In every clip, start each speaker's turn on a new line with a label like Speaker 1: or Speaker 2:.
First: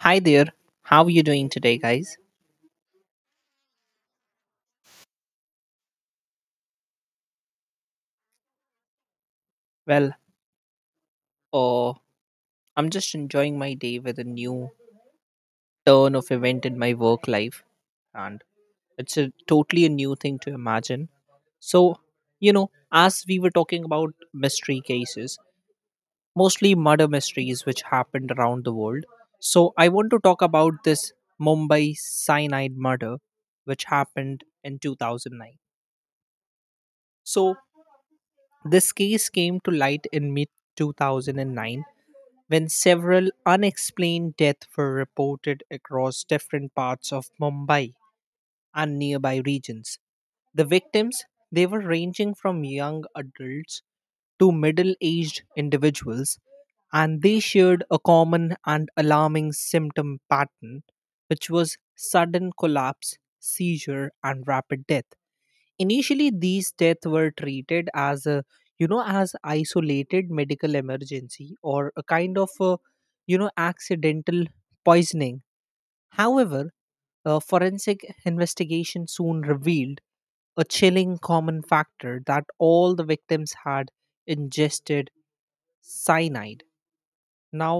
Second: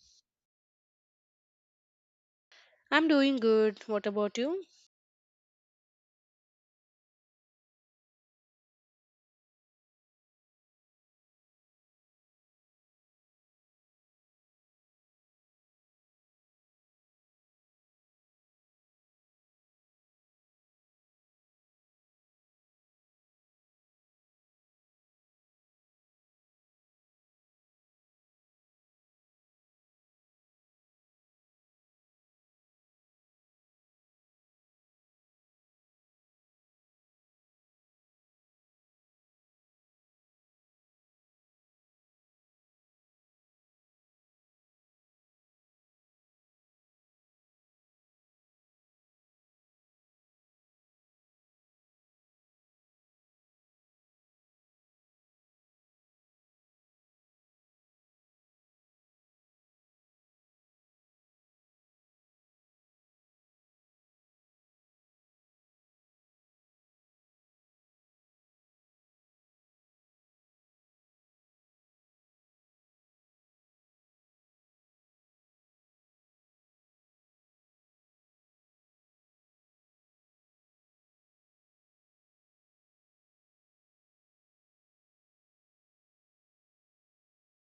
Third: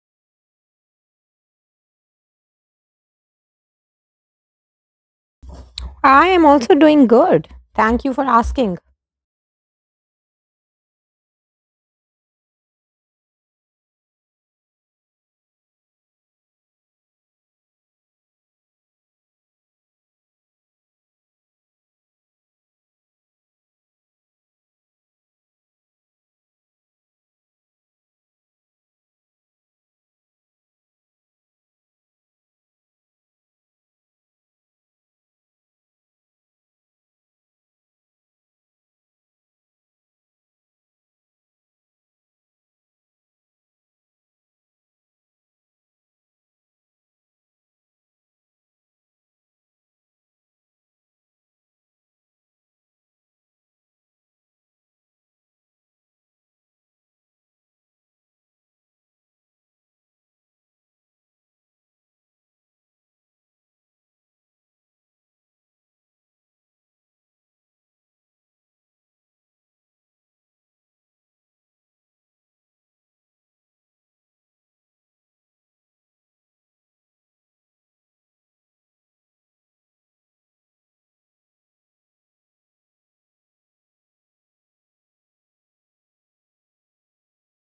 Speaker 1: Hi there. How are you doing today, guys?
Speaker 2: I'm doing good. What about you?
Speaker 3: I am also doing good. Thank you for asking.
Speaker 1: Well, uh, I'm just enjoying my day with a new turn of event in my work life, and it's a totally a new thing to imagine. So, you know, as we were talking about mystery cases, mostly murder mysteries which happened around the world. So, I want to talk about this Mumbai cyanide murder, which happened in 2009. So, this case came to light in mid 2009 when several unexplained deaths were reported across different parts of Mumbai and nearby regions. The victims, they were ranging from young adults to middle-aged individuals, and they shared a common and alarming symptom pattern, which was sudden collapse, seizure, and rapid death. Initially, these deaths were treated as a, you know, as isolated medical emergency or a kind of, you know, accidental poisoning. However, a forensic investigation soon revealed a chilling common factor that all the victims had ingested cyanide. Now,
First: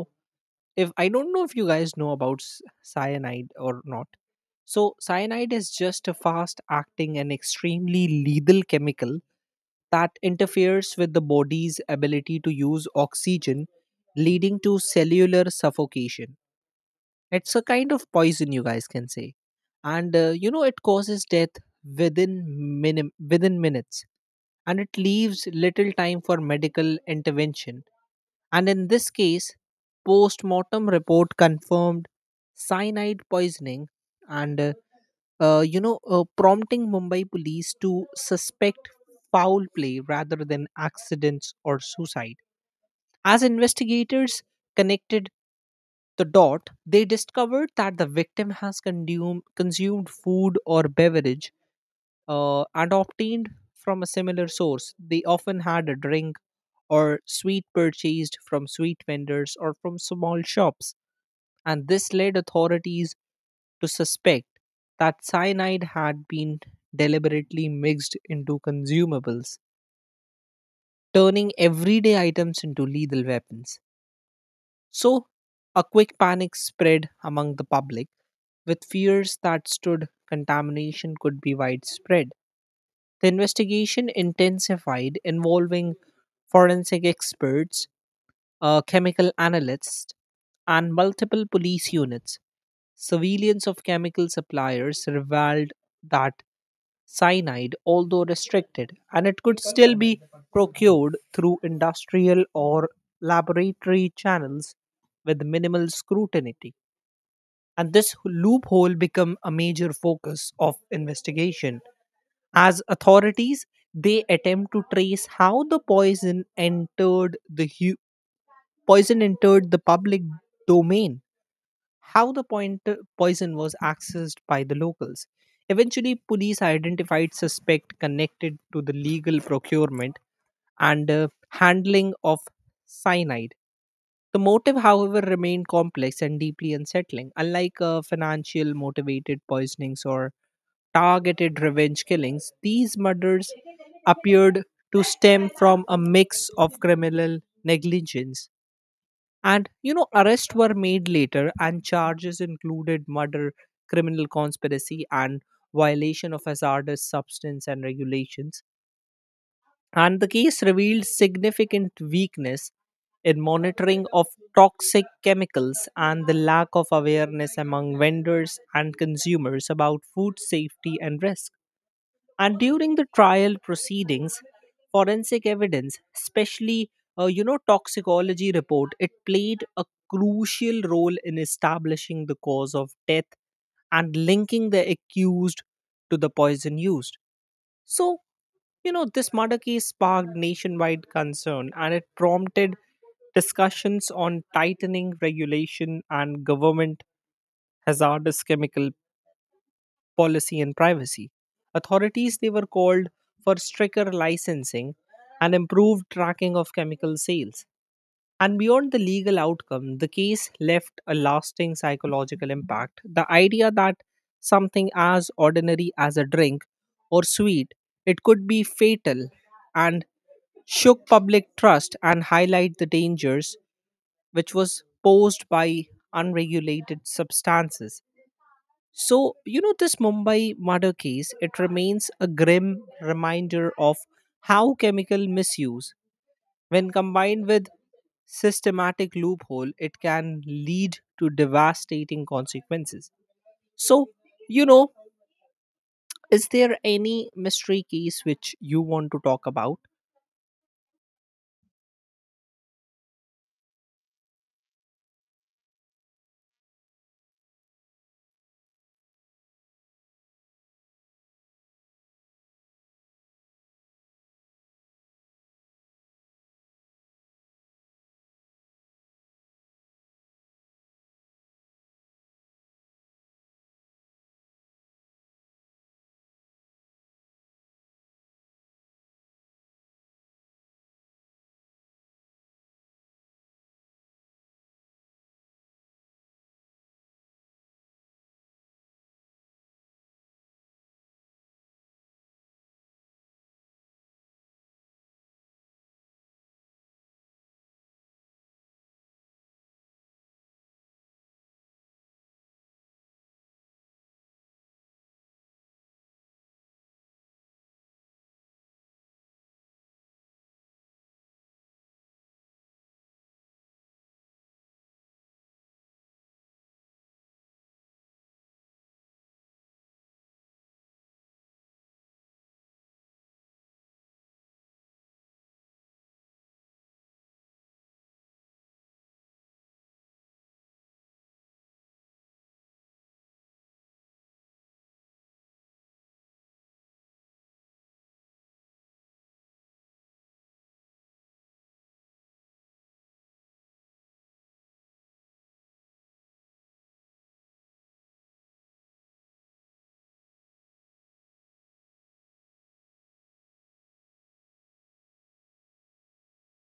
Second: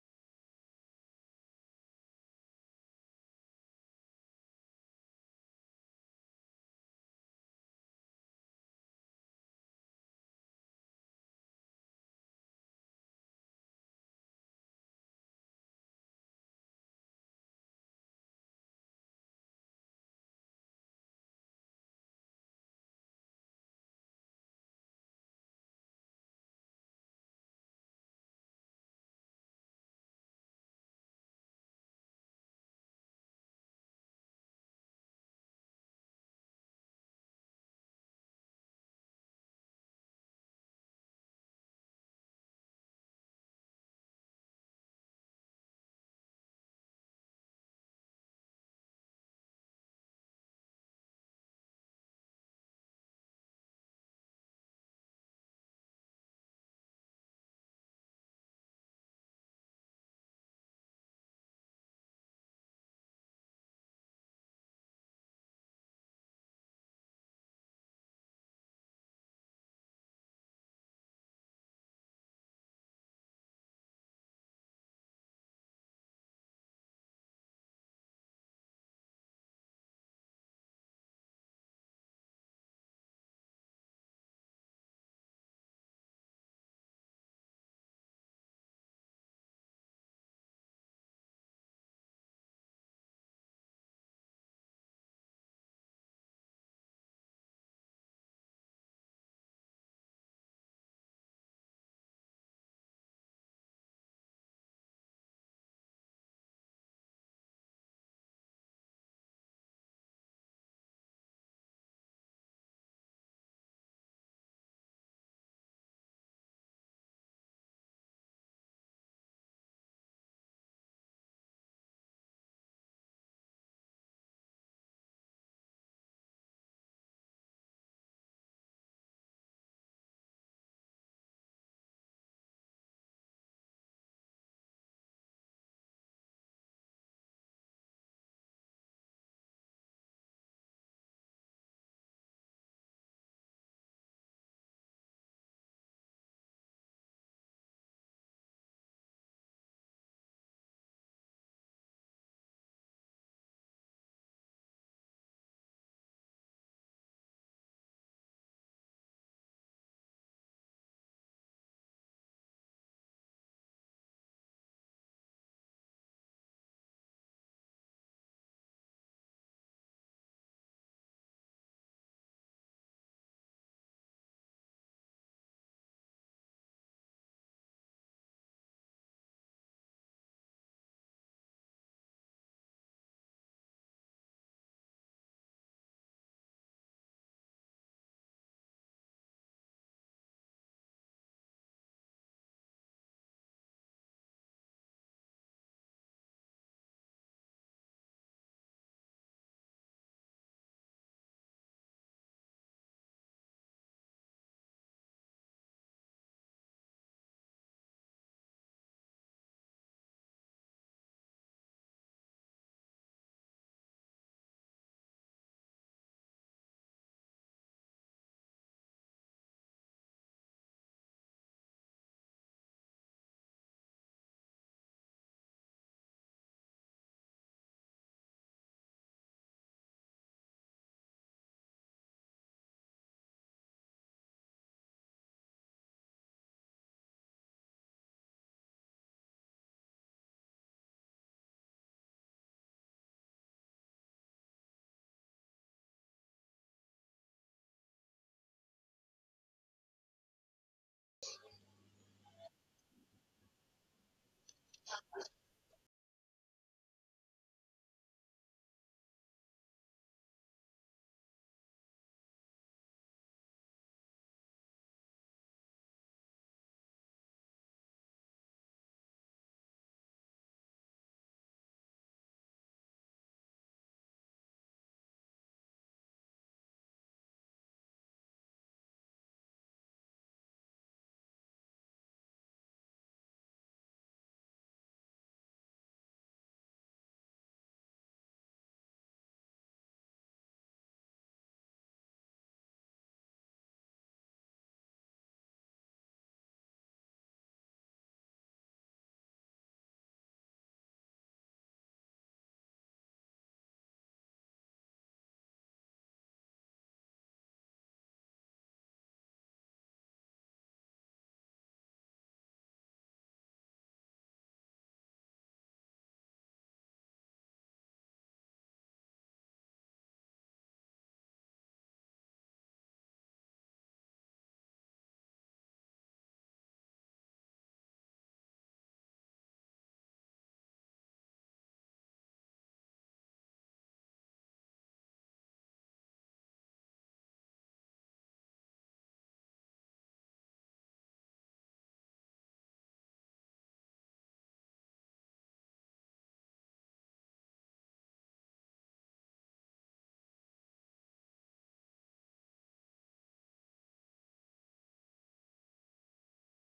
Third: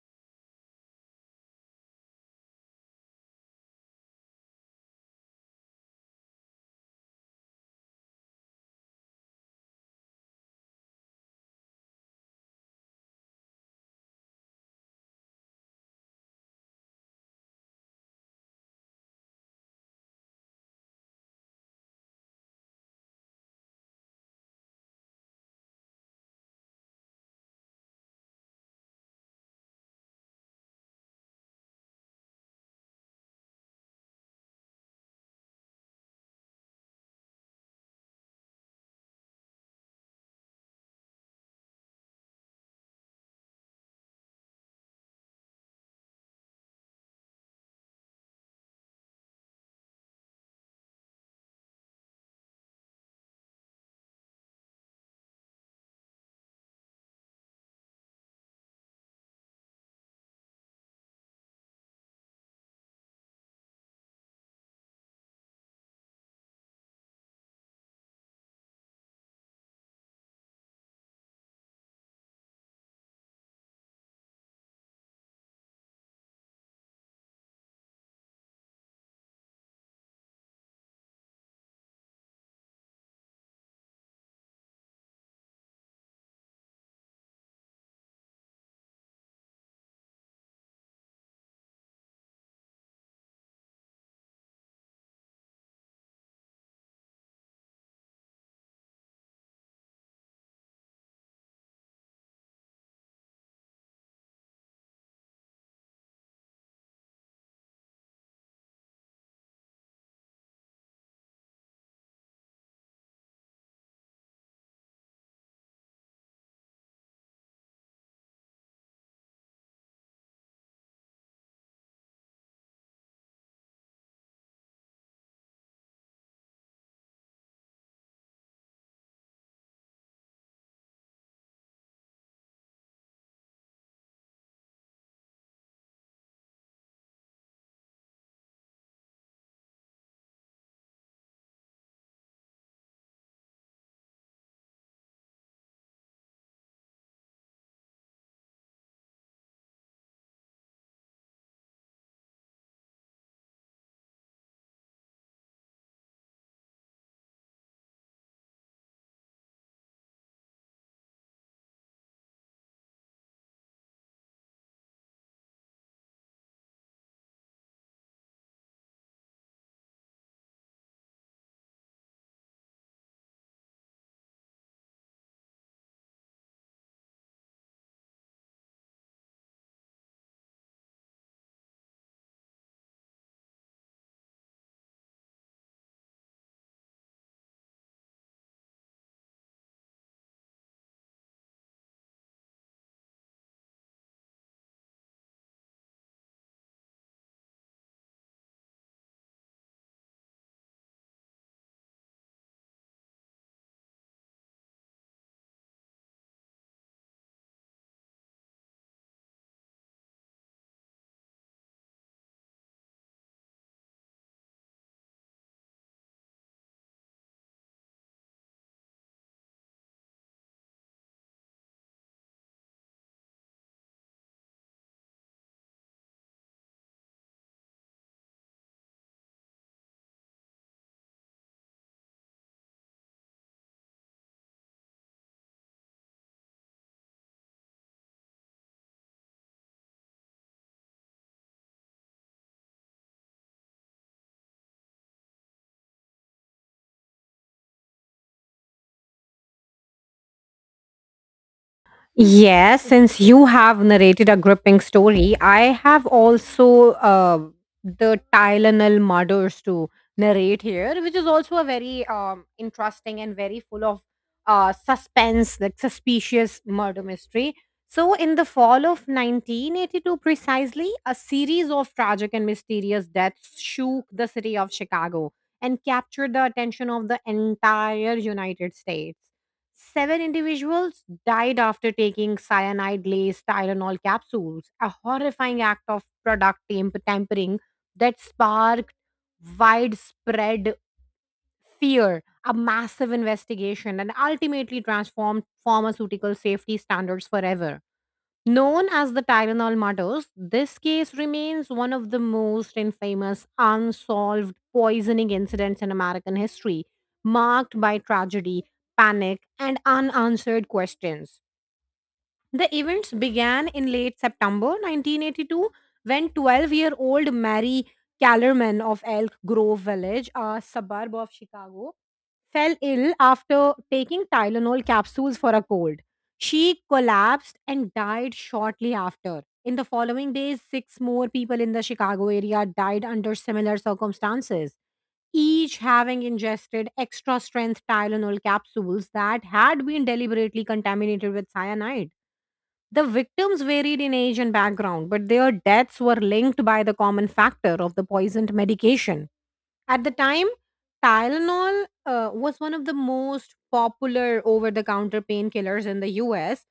Speaker 1: if I don't know if you guys know about cyanide or not, so cyanide is just a fast acting and extremely lethal chemical that interferes with the body's ability to use oxygen, leading to cellular suffocation. It's a kind of poison, you guys can say, and you know, it causes death within within minutes, and it leaves little time for medical intervention. And in this case, post mortem report confirmed cyanide poisoning and, you know, prompting Mumbai police to suspect foul play rather than accidents or suicide. As investigators connected the dot, they discovered that the victim has consumed food or beverage and obtained from a similar source. They often had a drink or sweet purchased from sweet vendors or from small shops. And this led authorities to suspect that cyanide had been deliberately mixed into consumables, turning everyday items into lethal weapons. So, a quick panic spread among the public with fears that stood contamination could be widespread. The investigation intensified, involving forensic experts, a chemical analyst, and multiple police units. Surveillance of chemical suppliers revealed that cyanide, although restricted, and it could still be procured through industrial or laboratory channels with minimal scrutiny. And this loophole became a major focus of investigation. As authorities, they attempt to trace how the poison entered the Poison entered the public domain. How the poison was accessed by the locals. Eventually, police identified suspect connected to the legal procurement and handling of cyanide. The motive, however, remained complex and deeply unsettling. Unlike financial motivated poisonings or targeted revenge killings, these murders appeared to stem from a mix of criminal negligence. And you know, arrests were made later, and charges included murder, criminal conspiracy, and violation of hazardous substance and regulations, and the case revealed significant weakness in monitoring of toxic chemicals and the lack of awareness among vendors and consumers about food safety and risk. And during the trial proceedings, forensic evidence, especially you know, toxicology report, it played a crucial role in establishing the cause of death and linking the accused to the poison used. So, you know, this murder case sparked nationwide concern, and it prompted discussions on tightening regulation and government hazardous chemical policy and privacy. Authorities they were called for stricter licensing and improved tracking of chemical sales. And beyond the legal outcome, the case left a lasting psychological impact. The idea that something as ordinary as a drink or sweet, it could be fatal and shook public trust and highlight the dangers which was posed by unregulated substances. So, you know, this Mumbai murder case, it remains a grim reminder of how chemical misuse, when combined with systematic loophole, it can lead to devastating consequences. So, you know, is there any mystery case which you want to talk about?
Speaker 3: Yes, since you have narrated a gripping story, I have also the Tylenol murders to narrate here, which is also a very interesting and very full of suspense, like suspicious murder mystery. So, in the fall of 1982, precisely, a series of tragic and mysterious deaths shook the city of Chicago and captured the attention of the entire United States. Seven individuals died after taking cyanide laced Tylenol capsules, a horrifying act of product tampering that sparked widespread fear, a massive investigation, and ultimately transformed pharmaceutical safety standards forever. Known as the Tylenol murders, this case remains one of the most infamous unsolved poisoning incidents in American history, marked by tragedy, panic, and unanswered questions. The events began in late September 1982 when 12-year-old Mary Kellerman of Elk Grove Village, a suburb of Chicago, fell ill after taking Tylenol capsules for a cold. She collapsed and died shortly after. In the following days, six more people in the Chicago area died under similar circumstances, each having ingested extra strength Tylenol capsules that had been deliberately contaminated with cyanide. The victims varied in age and background, but their deaths were linked by the common factor of the poisoned medication. At the time, Tylenol was one of the most popular over the counter painkillers in the US.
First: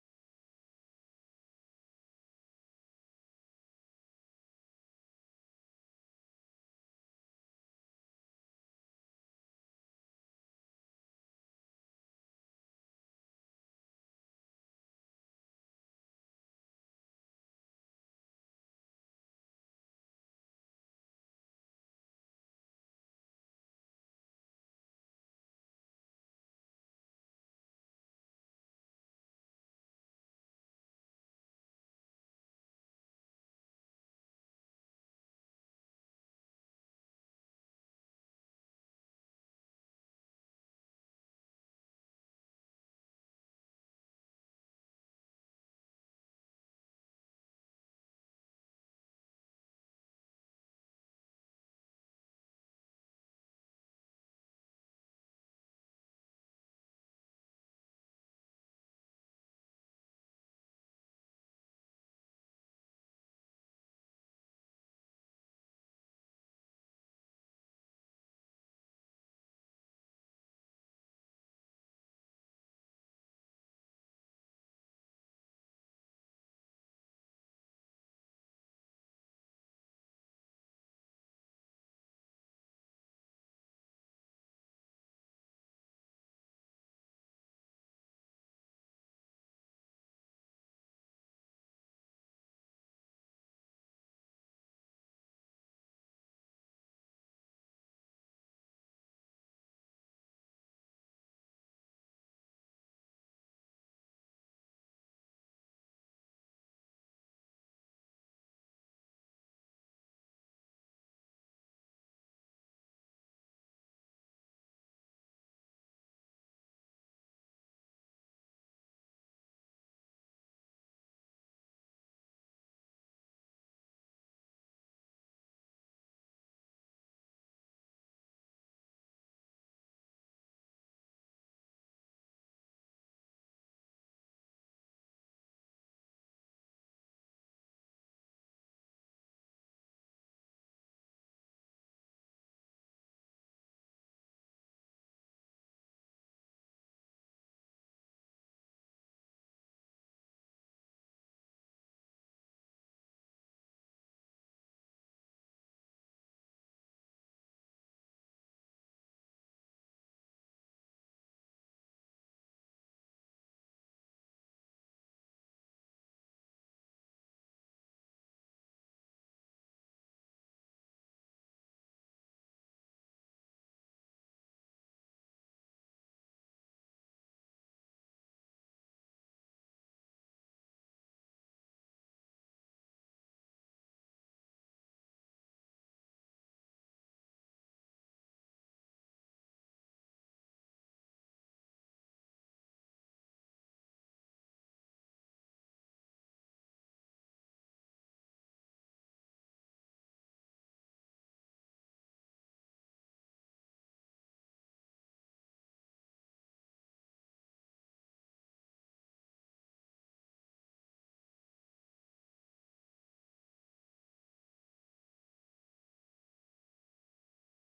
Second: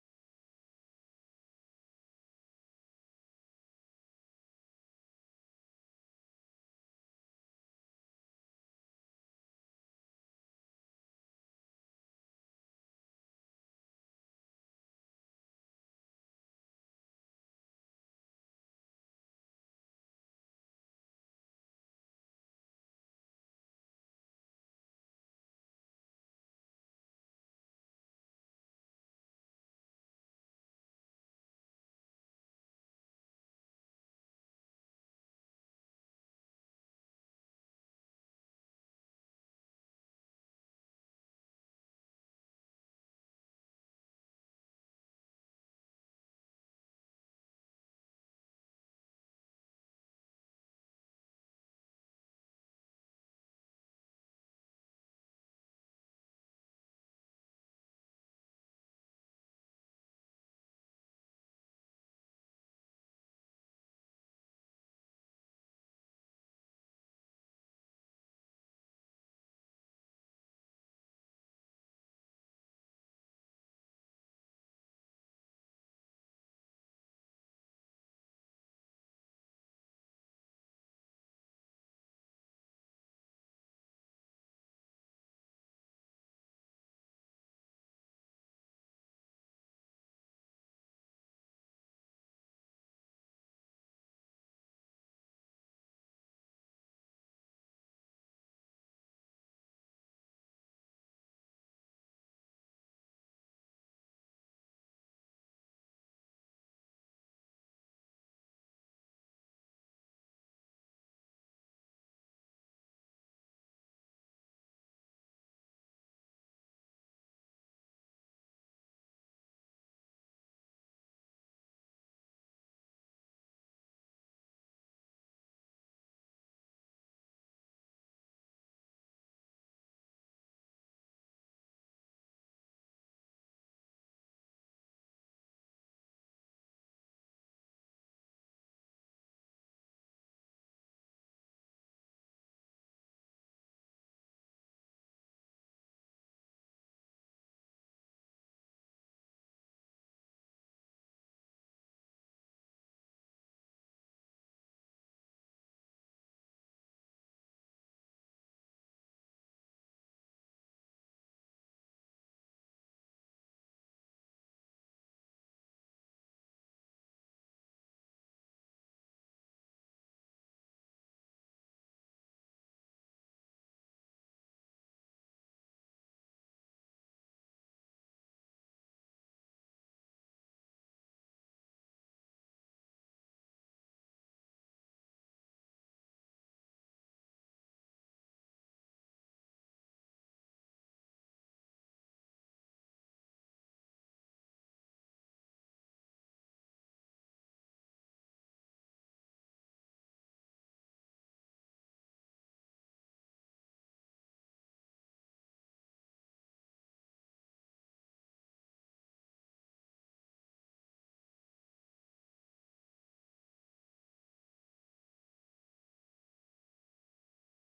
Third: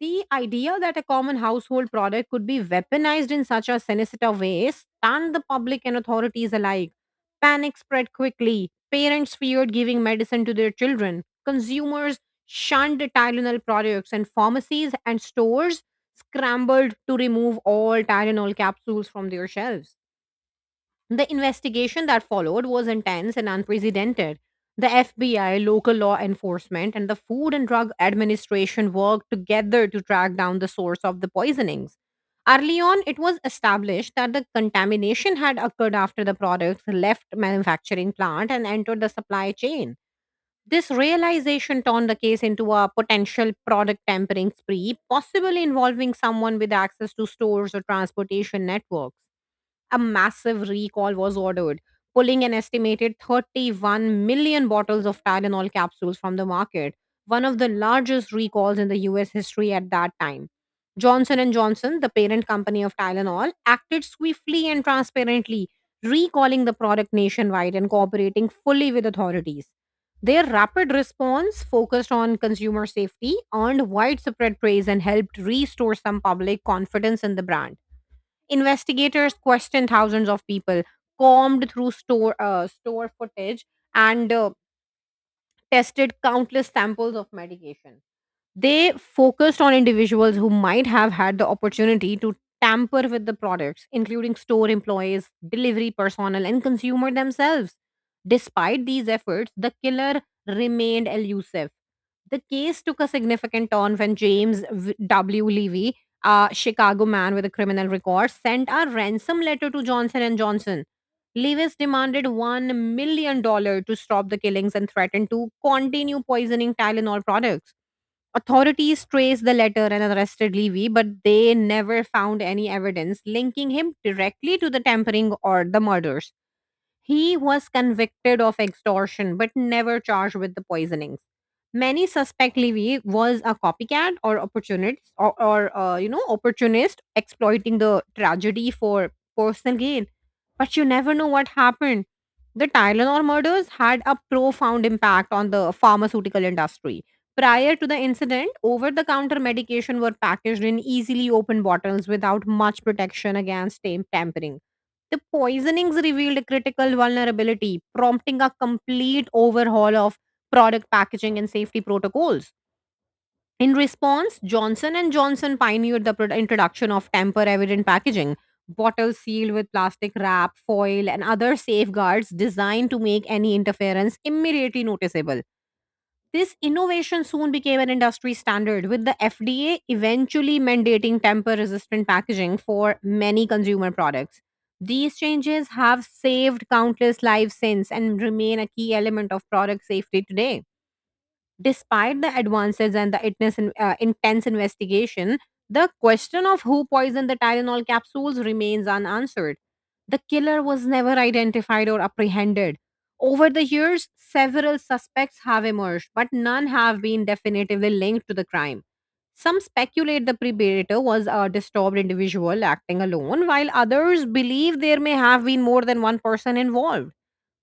Speaker 3: The idea that a common household product could be weaponized in such a sinister way stunned the public and authorities alike. Panic spread quickly. Parents feared giving medicine to their children. Consumers shunned Tylenol products, and pharmacies and stores scrambled to remove all Tylenol capsules from their shelves. The investigation that followed was intense and unprecedented. The FBI, local law enforcement, and the Food and Drug Administration worked together to track down the source of the poisonings. Early on, it was established that the contamination had occurred after the products left manufacturing plant and entered the supply chain. This realization turned the case into a potential product tampering spree, possibly involving someone with access to stores or transportation networks. A massive recall was ordered, pulling an estimated 31 million bottles of Tylenol capsules from the market, one of the largest recalls in the US history at that time. Johnson and Johnson, the parent company of Tylenol, acted swiftly and transparently, recalling the product nationwide and cooperating fully with authorities. Their rapid response, focused on consumer safety, earned widespread praise and helped restore some public confidence in the brand. Investigators questioned thousands of people, combed through store footage, and tested countless samples of medication. They focused on individuals who might have had the opportunity to tamper with the products, including store employees, delivery personnel, and consumer themselves. Despite these efforts, the killer remained elusive. The case took a significant turn when W. Levy, a Chicago man with a criminal record, sent a ransom letter to Johnson and Johnson. Lewis demanded $1 million dollars to stop the killings and threatened to continue poisoning Tylenol products. Authorities traced the letter and arrested Levy, but they never found any evidence linking him directly to the tampering or the murders. He was convicted of extortion but never charged with the poisonings. Many suspect Levy was a copycat or opportunist or opportunist exploiting the tragedy for personal gain. But you never know what happened. The Tylenol murders had a profound impact on the pharmaceutical industry. Prior to the incident, over the counter medication were packaged in easily open bottles without much protection against tampering. The poisonings revealed a critical vulnerability, prompting a complete overhaul of product packaging and safety protocols. In response, Johnson and Johnson pioneered the introduction of tamper-evident packaging, bottles sealed with plastic wrap, foil, and other safeguards designed to make any interference immediately noticeable. This innovation soon became an industry standard, with the FDA eventually mandating tamper resistant packaging for many consumer products. These changes have saved countless lives since and remain a key element of product safety today. Despite the advances and the intense investigation, the question of who poisoned the Tylenol capsules remains unanswered. The killer was never identified or apprehended. Over the years, several suspects have emerged, but none have been definitively linked to the crime. Some speculate the predator was a disturbed individual acting alone, while others believe there may have been more than one person involved.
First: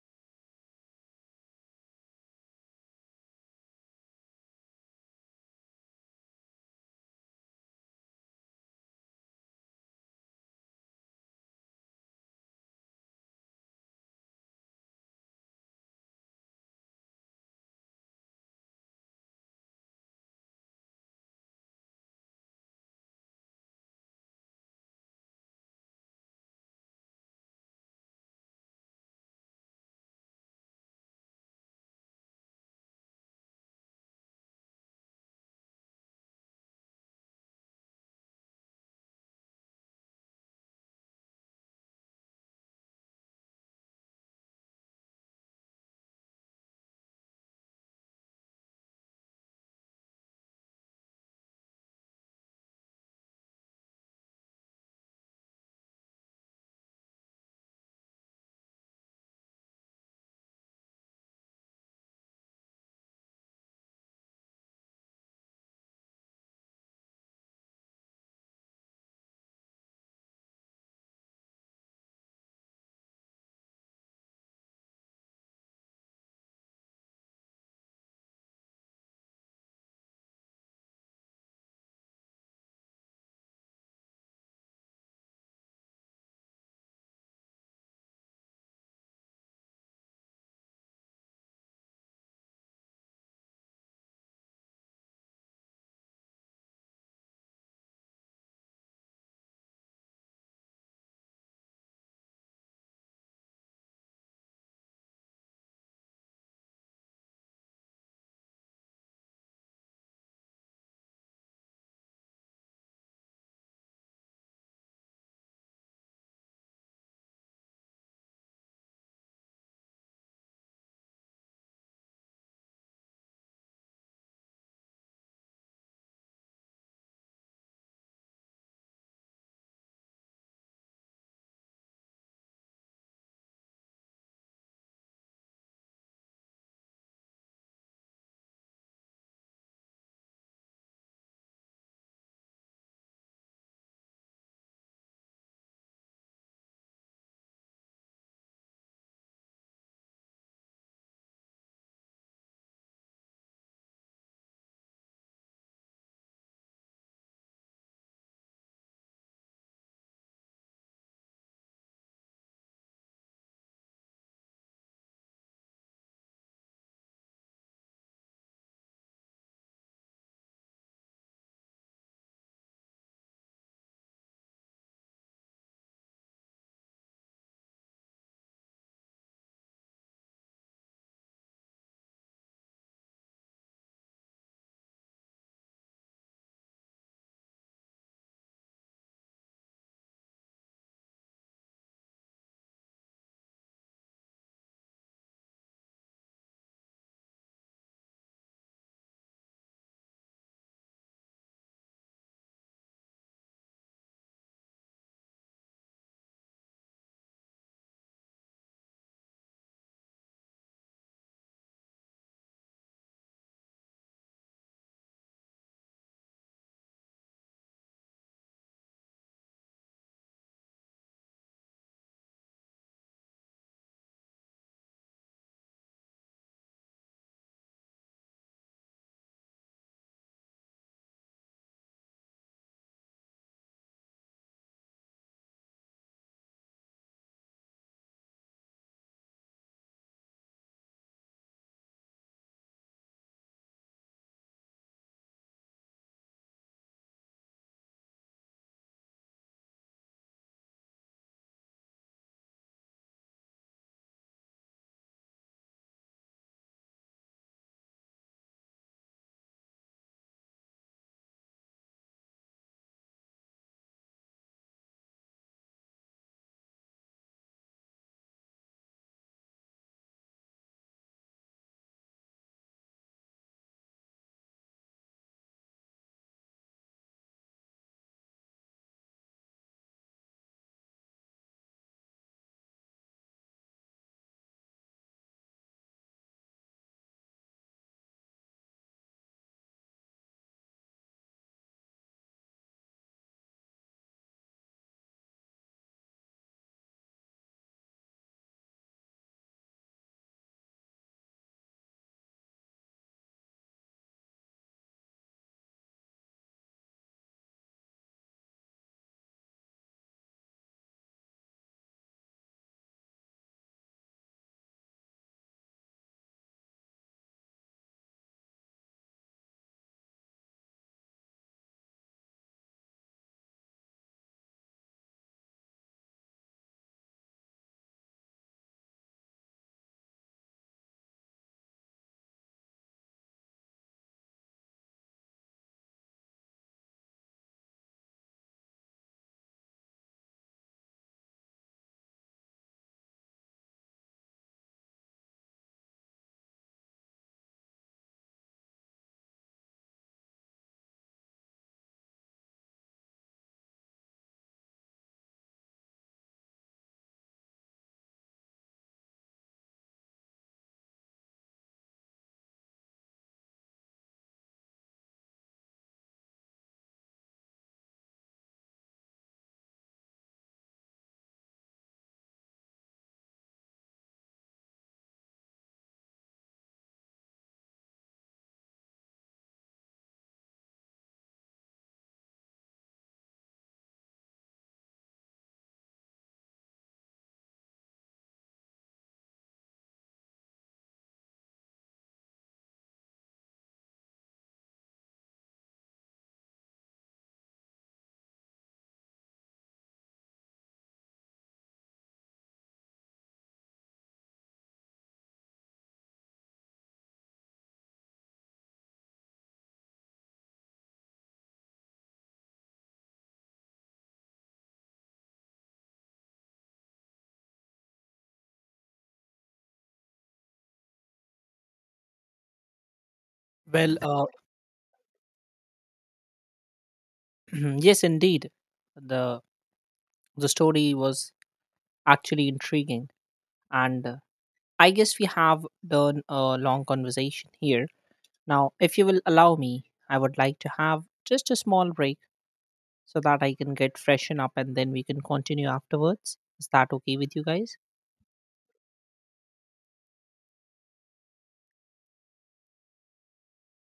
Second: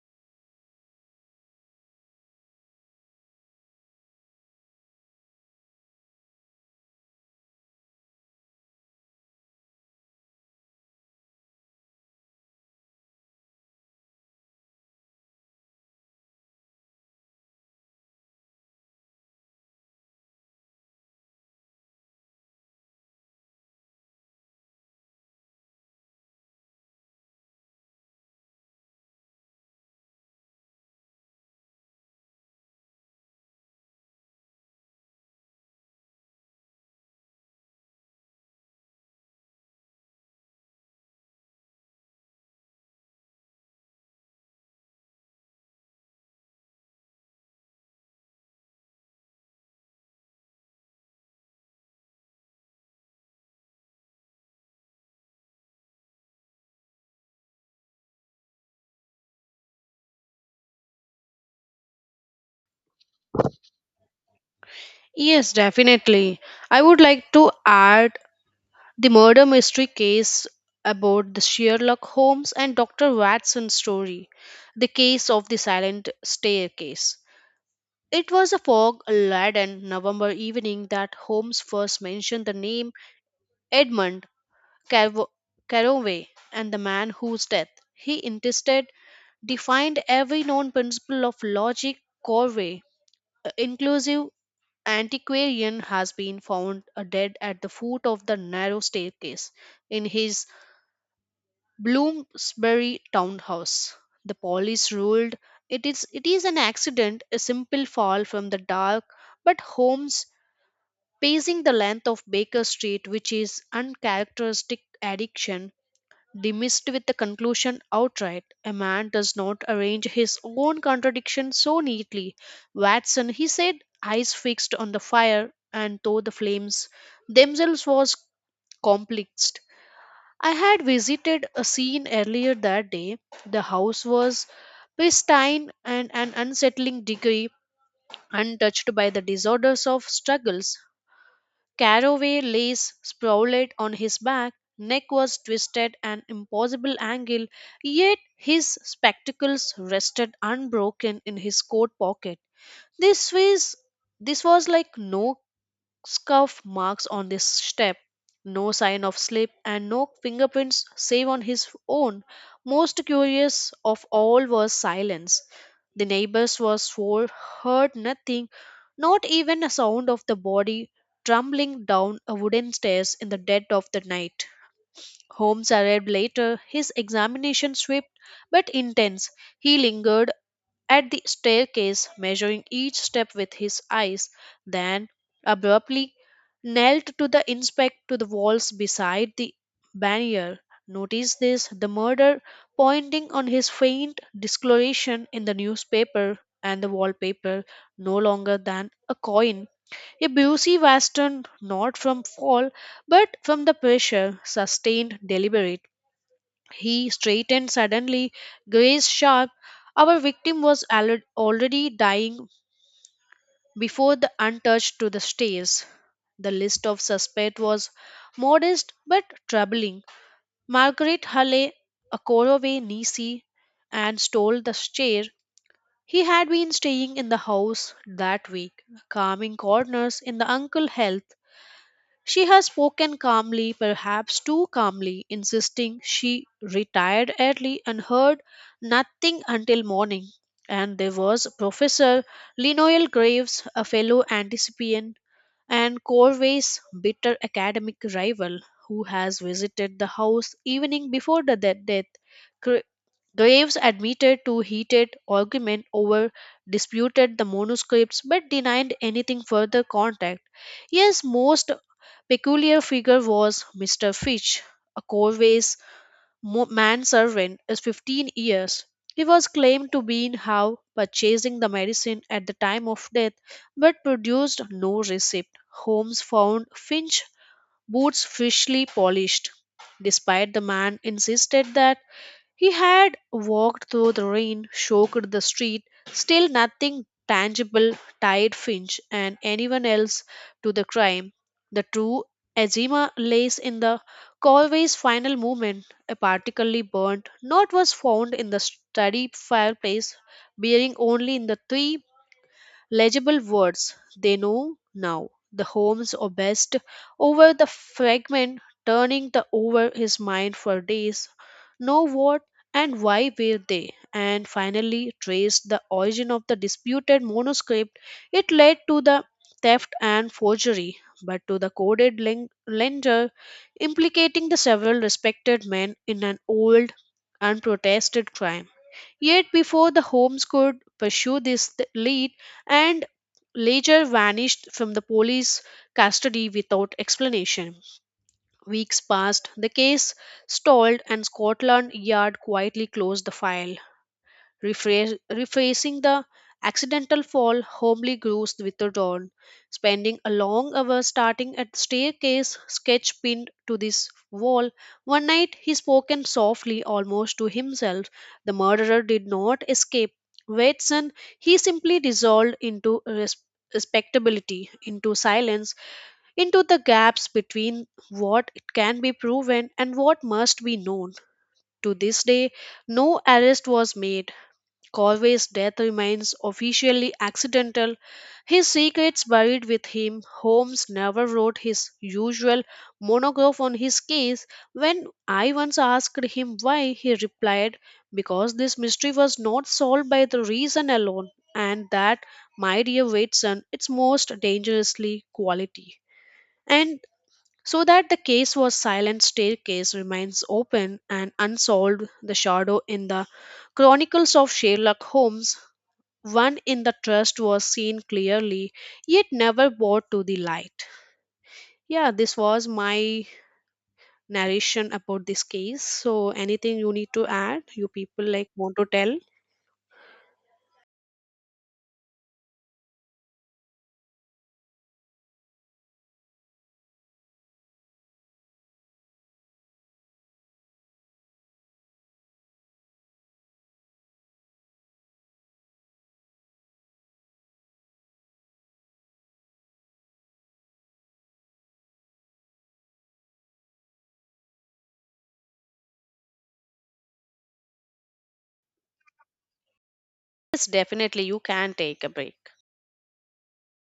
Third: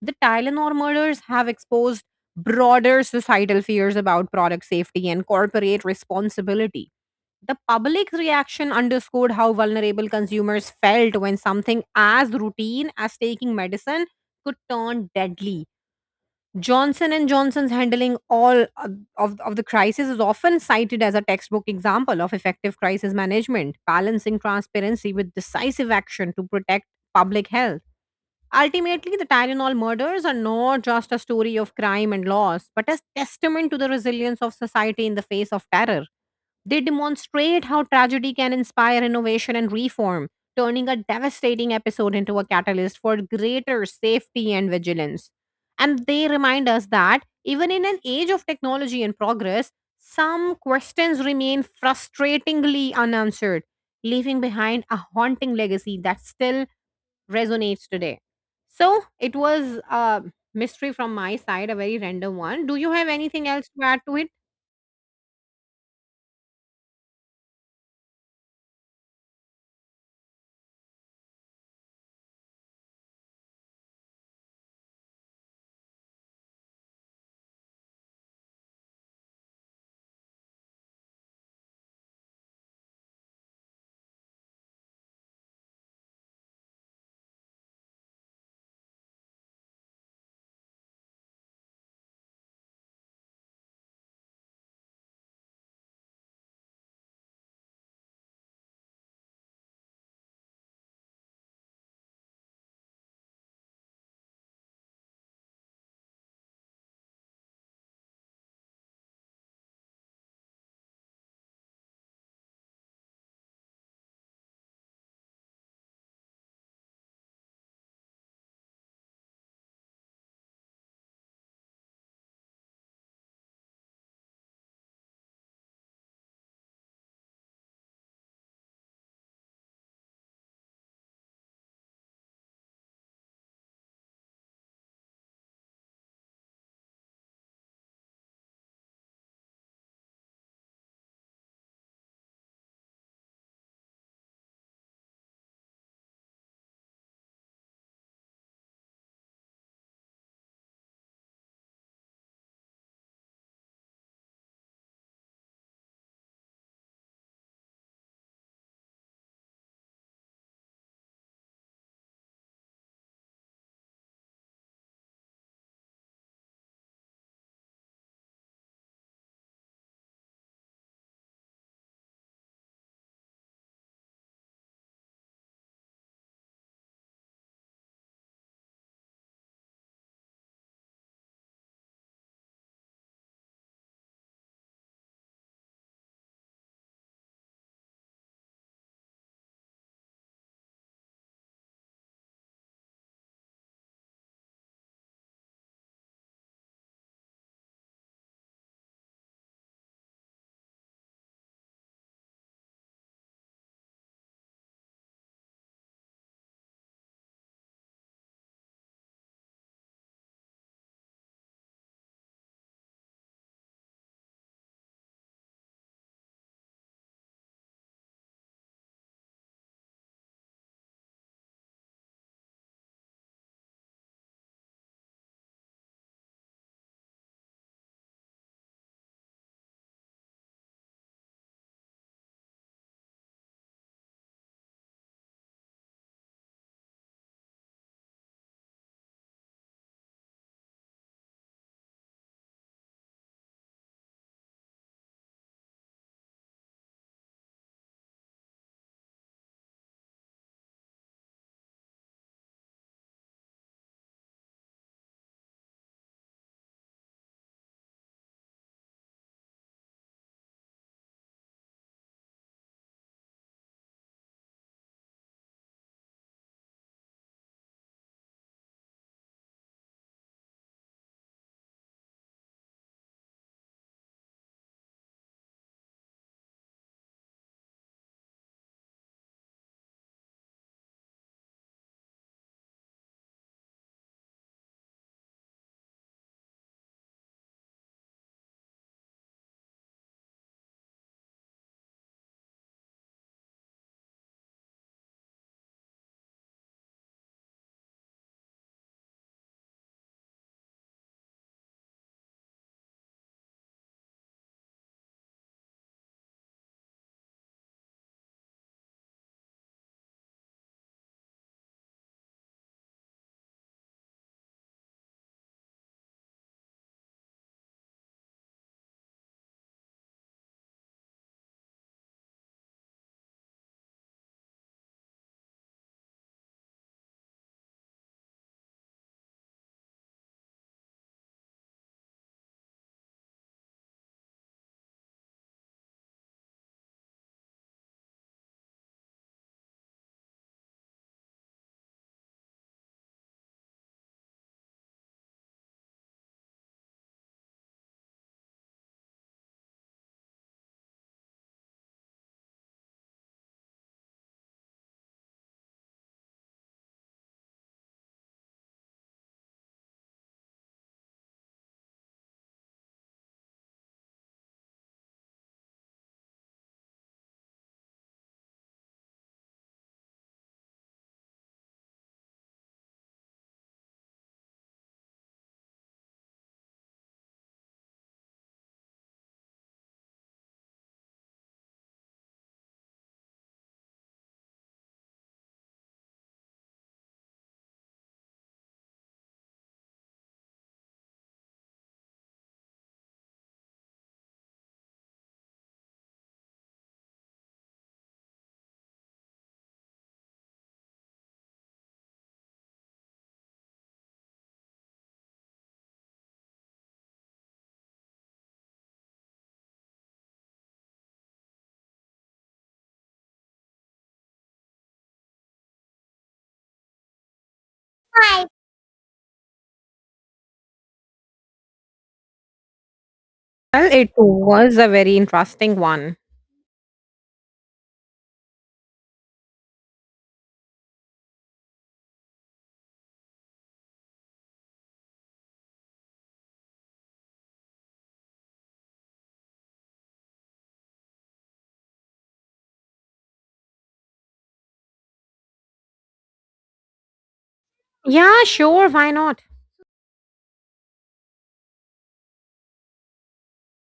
Speaker 3: The Tylenol murders have exposed broader societal fears about product safety and corporate responsibility. The public reaction underscored how vulnerable consumers felt when something as routine as taking medicine could turn deadly. Johnson and Johnson's handling of the crisis is often cited as a textbook example of effective crisis management, balancing transparency with decisive action to protect public health. Ultimately, the Tylenol murders are not just a story of crime and loss, but a testament to the resilience of society in the face of terror. They demonstrate how tragedy can inspire innovation and reform, turning a devastating episode into a catalyst for greater safety and vigilance. And they remind us that even in an age of technology and progress, some questions remain frustratingly unanswered, leaving behind a haunting legacy that still resonates today. So it was a mystery from my side, a very random one. Do you have anything else to add to it?
Speaker 2: Yes, definitely. I would like to add the murder mystery case about the Sherlock Holmes and Dr. Watson story, the case of the silent staircase. It was a fog laden November evening that Holmes first mentioned the name Edmund Carvo- Carroway and the man whose death he insisted defined every known principle of logic. Corway, inclusive antiquarian has been found dead at the foot of the narrow staircase in his Bloomsbury townhouse. The police ruled it is an accident, a simple fall from the dark, but Holmes, pacing the length of Baker Street, which is uncharacteristic addiction, dismissed with the conclusion outright. A man does not arrange his own contradiction so neatly. Watson, he said, eyes fixed on the fire, and though the flames themselves was complex, I had visited a scene earlier that day. The house was pristine and an unsettling degree untouched by the disorders of struggles. Caraway lace sprawled on his back, neck was twisted an impossible angle, yet his spectacles rested unbroken in his coat pocket. This was this was like no scuff marks on this step, no sign of slip, and no fingerprints save on his own. Most curious of all was silence. The neighbors were for heard nothing, not even a sound of the body tumbling down a wooden stairs in the dead of the night. Holmes arrived later. His examination swift but intense. He lingered at the staircase, measuring each step with his eyes, then abruptly knelt to the inspect to the walls beside the barrier. Notice this, the murder, pointing on his faint discoloration in the newspaper and the wallpaper, no longer than a coin. A Busey Western, not from fall, but from the pressure, sustained deliberate. He straightened suddenly, gaze sharp. Our victim was already dying before the untouched to the stairs. The list of suspect was modest but troubling. Margaret Hale, a Koroway niece, and stole the chair. He had been staying in the house that week, calming corners in the uncle health. She has spoken calmly, perhaps too calmly, insisting she retired early and heard nothing until morning. And there was Professor Linoel Graves, a fellow anticipian and Corvey's bitter academic rival, who has visited the house evening before the death. Graves admitted to heated argument over disputed the manuscripts but denied anything further contact. Yes, most peculiar figure was Mr. Fitch, a Corvey's manservant is 15 years. He was claimed to be in how purchasing the medicine at the time of death but produced no receipt. Holmes found Finch boots freshly polished. Despite the man insisted that he had walked through the rain, soaked the street, still nothing tangible tied Finch and anyone else to the crime. The true Azima lays in the Colway's final movement. A partially burnt note was found in the study fireplace, bearing only in the three legible words they know now. The homes or best over the fragment, turning the over his mind for days. Know what and why were they? And finally traced the origin of the disputed manuscript. It led to the theft and forgery, but to the coded lender, implicating the several respected men in an old unprotested crime. Yet, before the Holmes could pursue this lead, and later vanished from the police custody without explanation. Weeks passed, the case stalled, and Scotland Yard quietly closed the file. Rephrasing the accidental fall, Homely grows with the dawn, spending a long hour starting at the staircase, sketch pinned to this wall. One night he spoke and softly, almost to himself. The murderer did not escape. Watson, he simply dissolved into respectability, into silence, into the gaps between what can be proven and what must be known. To this day, no arrest was made. Corvey's death remains officially accidental, his secrets buried with him. Holmes never wrote his usual monograph on his case. When I once asked him why, he replied, "Because this mystery was not solved by the reason alone, and that, my dear Watson, its most dangerously quality." And so that the case was silent staircase remains open and unsolved, the shadow in the Chronicles of Sherlock Holmes, one in the trust was seen clearly, yet never brought to the light. Yeah, this was my narration about this case. So, anything you need to add? You people
Speaker 3: Hi.
Speaker 2: like want to tell?
Speaker 3: Well,
Speaker 1: Well,
Speaker 3: it was a very interesting one.
Speaker 1: yes, indeed. The the story was actually intriguing, and I guess we have done a long conversation here. Now, if you will allow me, I would like to have just a small break so that I can get freshen up, and then we can continue afterwards. Is that okay with you guys?
Speaker 3: Yeah, sure. Why not?
Speaker 2: Yes, definitely. You can take a break.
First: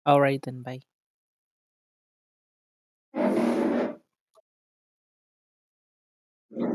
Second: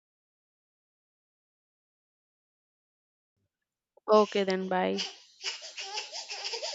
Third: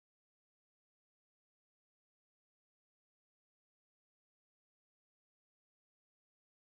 Speaker 1: All right, then, bye.
Speaker 2: Okay, then bye.